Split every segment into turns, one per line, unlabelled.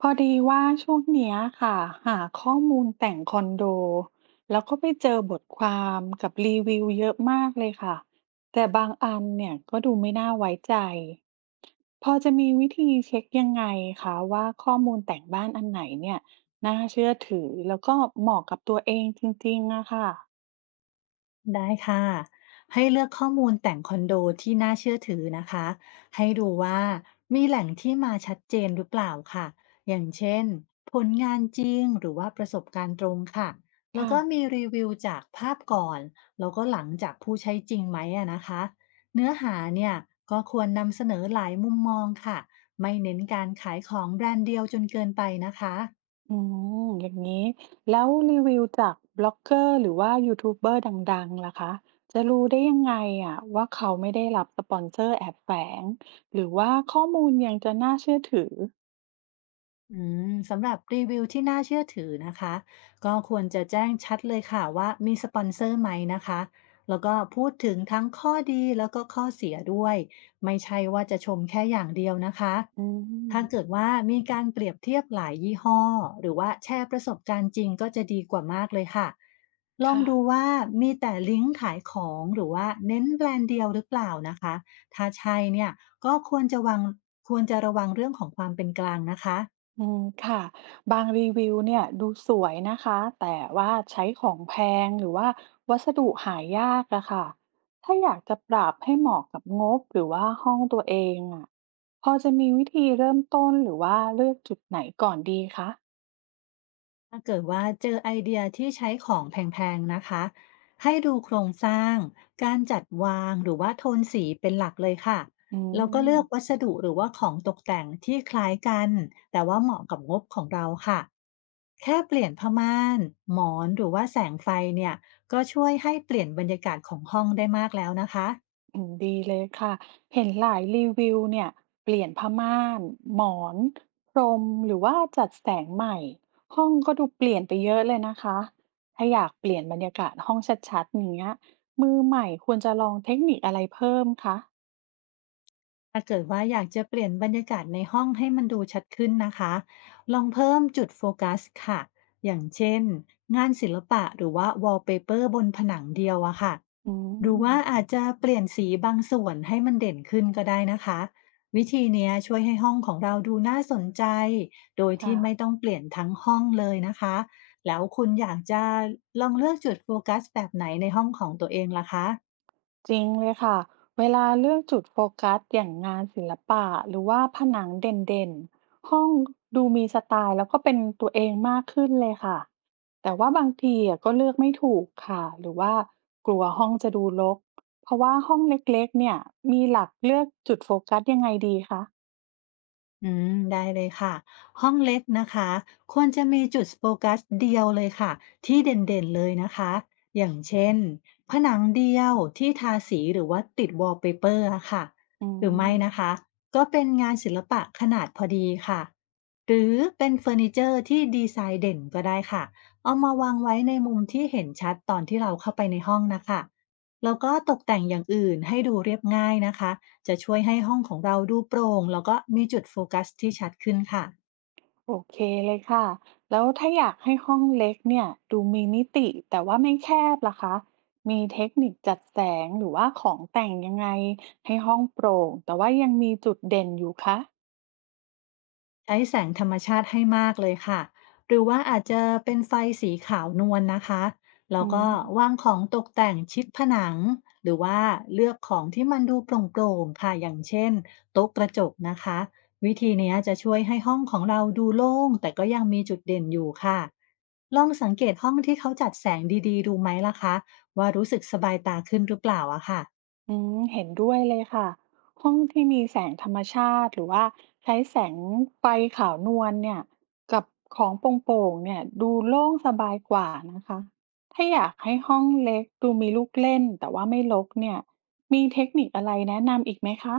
พอดีว่าช่วงเนี้ยค่ะหาข้อมูลแต่งคอนโดแล้วก็ไปเจอบทความกับรีวิวเยอะมากเลยค่ะแต่บางอันเนี่ยก็ดูไม่น่าไว้ใจพอจะมีวิธีเช็คยังไงคะว่าข้อมูลแต่งบ้านอันไหนเนี่ยน่าเชื่อถือแล้วก็เหมาะกับตัวเองจริงๆอะค่ะ
ได้ค่ะให้เลือกข้อมูลแต่งคอนโดที่น่าเชื่อถือนะคะให้ดูว่ามีแหล่งที่มาชัดเจนหรือเปล่าค่ะอย่างเช่นผลงานจริงหรือว่าประสบการณ์ตรงค่ะแล้ว
ค่ะ
ก็มีรีวิวจากภาพก่อนแล้วก็หลังจากผู้ใช้จริงไหมอะนะคะเนื้อหาเนี่ยก็ควรนำเสนอหลายมุมมองค่ะไม่เน้นการขายของแบรนด์เดียวจนเกินไปนะคะ
อืมอย่างนี้แล้วรีวิวจากบล็อกเกอร์หรือว่ายูทูบเบอร์ดังๆล่ะคะจะรู้ได้ยังไงอะว่าเขาไม่ได้รับสปอนเซอร์แอบแฝงหรือว่าข้อมูลยังจะน่าเชื่อถือ
อืมสำหรับรีวิวที่น่าเชื่อถือนะคะก็ควรจะแจ้งชัดเลยค่ะว่ามีสปอนเซอร์ไหมนะคะแล้วก็พูดถึงทั้งข้อดีแล้วก็ข้อเสียด้วยไม่ใช่ว่าจะชมแค่อย่างเดียวนะคะ
อืม
ถ้าเกิดว่ามีการเปรียบเทียบหลายยี่ห้อหรือว่าแชร์ประสบการณ์จริงก็จะดีกว่ามากเลยค่ะลอง
ค่ะ
ดูว่ามีแต่ลิงก์ขายของหรือว่าเน้นแบรนด์เดียวหรือเปล่านะคะถ้าใช่เนี่ยก็ควรจะวางควรจะระวังเรื่องของความเป็นกลางนะคะ
อืมค่ะบางรีวิวเนี่ยดูสวยนะคะแต่ว่าใช้ของแพงหรือว่าวัสดุหายากอะค่ะถ้าอยากจะปรับให้เหมาะกับงบหรือว่าห้องตัวเองอะพอจะมีวิธีเริ่มต้นหรือว่าเลือกจุดไหนก่อนดีคะ
ถ้าเกิดว่าเจอไอเดียที่ใช้ของแพงๆนะคะให้ดูโครงสร้างการจัดวางหรือว่าโทนสีเป็นหลักเลยค่ะ
อื
แล้วก็เลือก
ม
วัสดุหรือว่าของตกแต่งที่คล้ายกันแต่ว่าเหมาะกับงบของเราค่ะแค่เปลี่ยนผ้าม่านหมอนหรือว่าแสงไฟเนี่ยก็ช่วยให้เปลี่ยนบรรยากาศของห้องได้มากแล้วนะคะ
อืมดีเลยค่ะเห็นหลายรีวิวเนี่ยเปลี่ยนผ้าม่านหมอนพรมหรือว่าจัดแสงใหม่ห้องก็ดูเปลี่ยนไปเยอะเลยนะคะถ้าอยากเปลี่ยนบรรยากาศห้องชัดๆอย่างเงี้ยมือใหม่ควรจะลองเทคนิคอะไรเพิ่มคะ
ถ้าเกิดว่าอยากจะเปลี่ยนบรรยากาศในห้องให้มันดูชัดขึ้นนะคะ ลองเพิ่มจุดโฟกัสค่ะอย่างเช่นงานศิลปะหรือว่าวอลเปเปอร์บนผนังเดียวอะค่ะ
อื
หรือว่า
ม
อาจจะเปลี่ยนสีบางส่วนให้มันเด่นขึ้นก็ได้นะคะ วิธีเนี้ยช่วยให้ห้องของเราดูน่าสนใจโดยที่
ค่ะ
ไม่ต้องเปลี่ยนทั้งห้องเลยนะคะแล้วคุณอยากจะลองเลือกจุดโฟกัสแบบไหนในห้องของตัวเองล่ะคะ
จริงเลยค่ะเวลาเลือกจุดโฟกัสอย่างงานศิลปะหรือว่าผนังเด่นๆห้องดูมีสไตล์แล้วก็เป็นตัวเองมากขึ้นเลยค่ะแต่ว่าบางทีอะก็เลือกไม่ถูกค่ะหรือว่ากลัวห้องจะดูรกเพราะว่าห้องเล็กๆเนี่ยมีหลักเลือกจุดโฟกัสยังไงดีคะ
อืมได้เลยค่ะห้องเล็กนะคะควรจะมีจุดโฟกัสเดียวเลยค่ะที่เด่นๆเลยนะคะอย่างเช่นผนังเดียวที่ทาสีหรือว่าติดวอลเปเปอร์ค่ะ
อื
หรือ
ม
ไม่นะคะก็เป็นงานศิลปะขนาดพอดีค่ะหรือเป็นเฟอร์นิเจอร์ที่ดีไซน์เด่นก็ได้ค่ะเอามาวางไว้ในมุมที่เห็นชัดตอนที่เราเข้าไปในห้องนะคะแล้วก็ตกแต่งอย่างอื่นให้ดูเรียบง่ายนะคะ จะช่วยให้ห้องของเราดูโปร่งแล้วก็มีจุดโฟกัสที่ชัดขึ้นค่ะ
โอเคเลยค่ะ แล้วถ้าอยากให้ห้องเล็กเนี่ยดูมีมิติแต่ว่าไม่แคบล่ะคะ มีเทคนิคจัดแสงหรือว่าของแต่งยังไงให้ห้องโปร่งแต่ว่ายังมีจุดเด่นอยู่คะ
ใช้แสงธรรมชาติให้มากเลยค่ะ หรือว่าอาจจะเป็นไฟสีขาวนวลนะคะ แล้ว
อื
ก็
ม
วางของตกแต่งชิดผนัง หรือว่าเลือกของที่มันดูโปร่งๆค่ะอย่างเช่นโต๊ะกระจกนะคะ วิธีเนี้ยจะช่วยให้ห้องของเราดูโล่งแต่ก็ยังมีจุดเด่นอยู่ค่ะ ลองสังเกตห้องที่เขาจัดแสงดีๆดูไหมล่ะคะว่ารู้สึกสบายตาขึ้นหรือเปล่าอะค่ะ
อืมเห็นด้วยเลยค่ะห้องที่มีแสงธรรมชาติหรือว่าใช้แสงไฟขาวนวลเนี่ยกับของโปร่งๆเนี่ยดูโล่งสบายกว่านะคะถ้าอยากให้ห้องเล็กดูมีลูกเล่นแต่ว่าไม่รกเนี่ยมีเทคนิคอะไรแนะนำอีกไหมคะ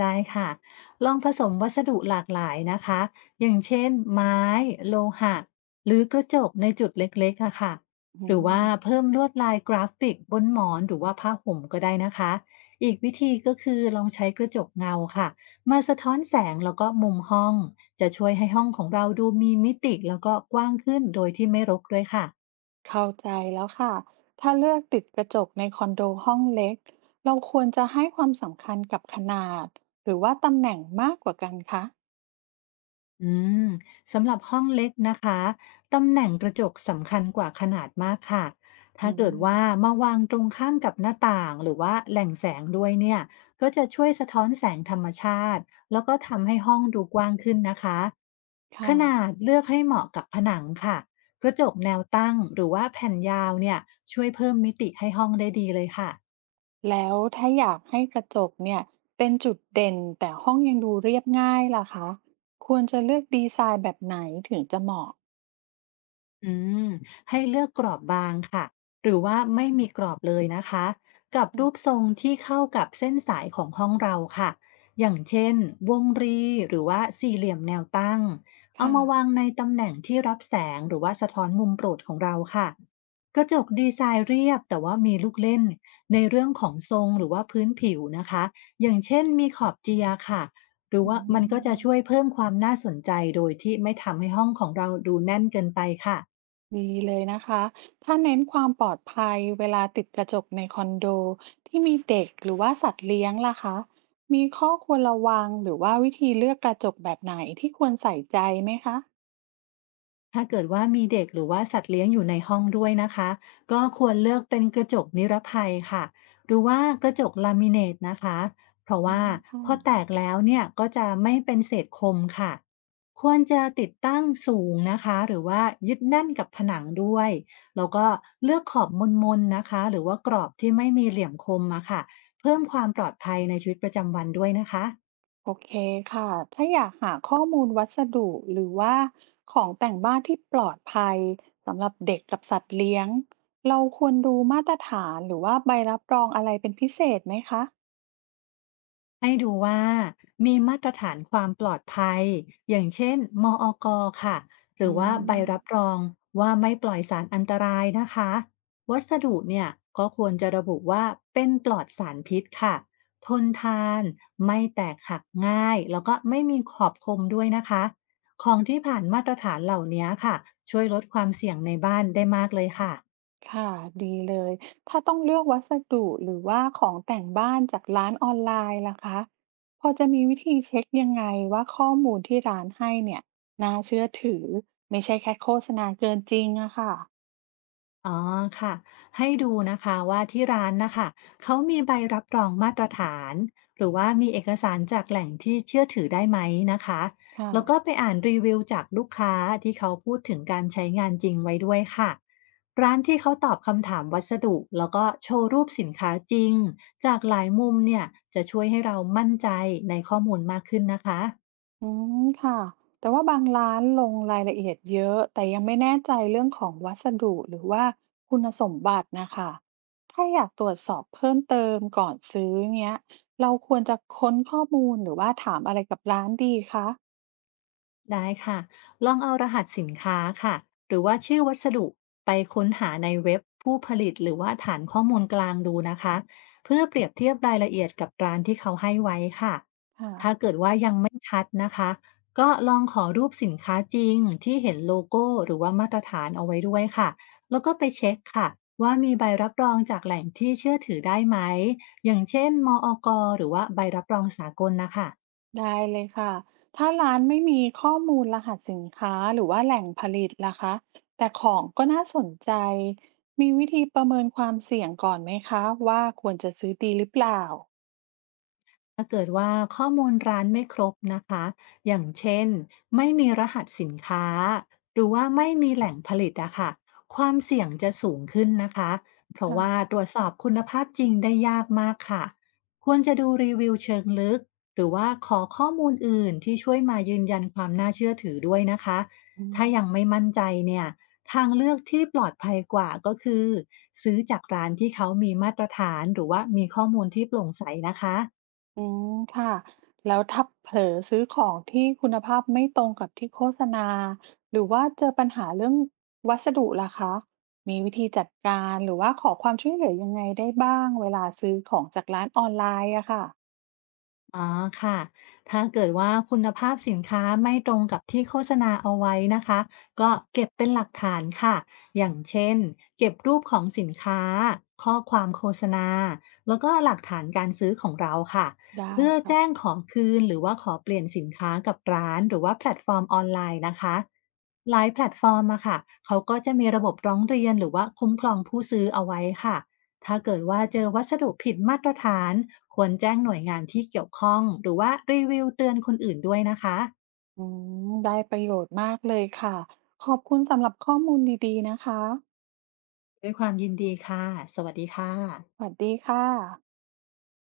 ได้ค่ะลองผสมวัสดุหลากหลายนะคะอย่างเช่นไม้โลหะหรือกระจกในจุดเล็กๆอะค่ะห
อื
รือว่า
ม
เพิ่มลวดลายกราฟิกบนหมอนหรือว่าผ้าห่มก็ได้นะคะอีกวิธีก็คือลองใช้กระจกเงาค่ะมาสะท้อนแสงแล้วก็มุมห้องจะช่วยให้ห้องของเราดูมีมิติแล้วก็กว้างขึ้นโดยที่ไม่รกด้วยค่ะ
เข้าใจแล้วค่ะถ้าเลือกติดกระจกในคอนโดห้องเล็กเราควรจะให้ความสำคัญกับขนาดหรือว่าตำแหน่งมากกว่ากันคะ
อืมสำหรับห้องเล็กนะคะตำแหน่งกระจกสำคัญกว่าขนาดมากค่ะ
อื
ถ้าเกิด
ม
ว่ามาวางตรงข้ามกับหน้าต่างหรือว่าแหล่งแสงด้วยเนี่ยก็จะช่วยสะท้อนแสงธรรมชาติแล้วก็ทำให้ห้องดูกว้างขึ้นนะคะข
ค่ะ
นาดเลือกให้เหมาะกับผนังค่ะกระจกแนวตั้งหรือว่าแผ่นยาวเนี่ยช่วยเพิ่มมิติให้ห้องได้ดีเลยค่ะ
แล้วถ้าอยากให้กระจกเนี่ยเป็นจุดเด่นแต่ห้องยังดูเรียบง่ายล่ะคะควรจะเลือกดีไซน์แบบไหนถึงจะเหมาะ
อืมให้เลือกกรอบบางค่ะหรือว่าไม่มีกรอบเลยนะคะกับ
อื
รู
ม
ปทรงที่เข้ากับเส้นสายของห้องเราค่ะอย่างเช่นวงรีหรือว่าสี่เหลี่ยมแนวตั้งเอา
ค่ะ
มาวางในตำแหน่งที่รับแสงหรือว่าสะท้อนมุมโปรดของเราค่ะกระจกดีไซน์เรียบแต่ว่ามีลูกเล่นในเรื่องของทรงหรือว่าพื้นผิวนะคะอย่างเช่นมีขอบเจียร์ค่ะหรือ
อื
ว่ามันก็จะ
ม
ช่วยเพิ่มความน่าสนใจโดยที่ไม่ทำให้ห้องของเราดูแน่นเกินไปค่ะ
ดีเลยนะคะถ้าเน้นความปลอดภัยเวลาติดกระจกในคอนโดที่มีเด็กหรือว่าสัตว์เลี้ยงล่ะคะมีข้อควรระวังหรือว่าวิธีเลือกกระจกแบบไหนที่ควรใส่ใจไหมคะ
ถ้าเกิดว่ามีเด็กหรือว่าสัตว์เลี้ยงอยู่ในห้องด้วยนะคะก็ควรเลือกเป็นกระจกนิรภัยค่ะหรือว่ากระจกลามิเนตนะคะเพราะ
อื
ว่า
มค่ะ
พอแตกแล้วเนี่ยก็จะไม่เป็นเศษคมค่ะควรจะติดตั้งสูงนะคะหรือว่ายึดแน่นกับผนังด้วยแล้วก็เลือกขอบมนๆนะคะหรือว่ากรอบที่ไม่มีเหลี่ยมคมอะค่ะเพิ่มความปลอดภัยในชีวิตประจำวันด้วยนะคะ
โอเคค่ะถ้าอยากหาข้อมูลวัสดุหรือว่าของแต่งบ้านที่ปลอดภัยสำหรับเด็กกับสัตว์เลี้ยงเราควรดูมาตรฐานหรือว่าใบรับรองอะไรเป็นพิเศษไหมคะ
ให้ดูว่ามีมาตรฐานความปลอดภัยอย่างเช่นมออกค่ะหรื
อื
อว่าใบรับร
ม
องว่าไม่ปล่อยสารอันตรายนะคะวัสดุเนี่ยก็ควรจะระบุว่าเป็นปลอดสารพิษค่ะทนทานไม่แตกหักง่ายแล้วก็ไม่มีขอบคมด้วยนะคะของที่ผ่านมาตรฐานเหล่านี้ค่ะช่วยลดความเสี่ยงในบ้านได้มากเลยค่ะ
ค่ะดีเลยถ้าต้องเลือกวัสดุหรือว่าของแต่งบ้านจากร้านออนไลน์ล่ะคะพอจะมีวิธีเช็คยังไงว่าข้อมูลที่ร้านให้เนี่ยน่าเชื่อถือไม่ใช่แค่โฆษณาเกินจริงอะค่ะ
อ๋อค่ะให้ดูนะคะว่าที่ร้านนะคะเขามีใบรับรองมาตรฐานหรือว่ามีเอกสารจากแหล่งที่เชื่อถือได้ไหมนะคะ
ค่ะ
แล้วก็ไปอ่านรีวิวจากลูกค้าที่เขาพูดถึงการใช้งานจริงไว้ด้วยค่ะร้านที่เขาตอบคำถามวัสดุแล้วก็โชว์รูปสินค้าจริงจากหลายมุมเนี่ยจะช่วยให้เรามั่นใจในข้อมูลมากขึ้นนะคะ
อืมค่ะแต่ว่าบางร้านลงรายละเอียดเยอะแต่ยังไม่แน่ใจเรื่องของวัสดุหรือว่าคุณสมบัตินะคะถ้าอยากตรวจสอบเพิ่มเติมก่อนซื้อเงี้ยเราควรจะค้นข้อมูลหรือว่าถามอะไรกับร้านดีคะ
ได้ค่ะ ลองเอารหัสสินค้าค่ะหรือว่าชื่อวัสดุไปค้นหาในเว็บผู้ผลิตหรือว่าฐานข้อมูลกลางดูนะคะ เพื่อเปรียบเทียบรายละเอียดกับร้านที่เขาให้ไว้ค่ะ
ค่ะ
ถ้าเกิดว่ายังไม่ชัดนะคะ ก็ลองขอรูปสินค้าจริงที่เห็นโลโก้หรือว่ามาตรฐานเอาไว้ด้วยค่ะ แล้วก็ไปเช็คค่ะว่ามีใบรับรองจากแหล่งที่เชื่อถือได้ไหมอย่างเช่นมอกหรือว่าใบรับรองสากลนะคะ
ได้เลยค่ะถ้าร้านไม่มีข้อมูลรหัสสินค้าหรือว่าแหล่งผลิตล่ะคะแต่ของก็น่าสนใจมีวิธีประเมินความเสี่ยงก่อนไหมคะว่าควรจะซื้อดีหรือเปล่า
ถ้าเกิดว่าข้อมูลร้านไม่ครบนะคะ อย่างเช่นไม่มีรหัสสินค้าหรือว่าไม่มีแหล่งผลิตอะค่ะความเสี่ยงจะสูงขึ้นนะคะ เพราะ
ค่ะ
ว่าตรวจสอบคุณภาพจริงได้ยากมากค่ะ ควรจะดูรีวิวเชิงลึกหรือว่าขอข้อมูลอื่นที่ช่วยมายืนยันความน่าเชื่อถือด้วยนะคะ
อืม
ถ้ายังไม่มั่นใจเนี่ยทางเลือกที่ปลอดภัยกว่าก็คือซื้อจากร้านที่เขามีมาตรฐานหรือว่ามีข้อมูลที่โปร่งใสนะคะ
อืมค่ะแล้วถ้าเผลอซื้อของที่คุณภาพไม่ตรงกับที่โฆษณาหรือว่าเจอปัญหาเรื่องวัสดุล่ะคะมีวิธีจัดการหรือว่าขอความช่วยเหลือยังไงได้บ้างเวลาซื้อของจากร้านออนไลน์อะค่ะ
อ๋อค่ะ ถ้าเกิดว่าคุณภาพสินค้าไม่ตรงกับที่โฆษณาเอาไว้นะคะ ก็เก็บเป็นหลักฐานค่ะ อย่างเช่นเก็บรูปของสินค้า ข้อความโฆษณาแล้วก็หลักฐานการซื้อของเราค่ะ
ได้
เพื่อ
ค่ะ
แจ้งขอคืนหรือว่าขอเปลี่ยนสินค้ากับร้านหรือว่าแพลตฟอร์มออนไลน์นะคะหลายแพลตฟอร์มอะค่ะ เขาก็จะมีระบบร้องเรียนหรือว่าคุ้มครองผู้ซื้อเอาไว้ค่ะ ถ้าเกิดว่าเจอวัสดุผิดมาตรฐานควรแจ้งหน่วยงานที่เกี่ยวข้องหรือว่ารีวิวเตือนคนอื่นด้วยนะคะ
อืมได้ประโยชน์มากเลยค่ะขอบคุณสำหรับข้อมูลดีๆนะคะ
ด้วยความยินดีค่ะสวัสดีค่ะ
สวัสดีค่ะ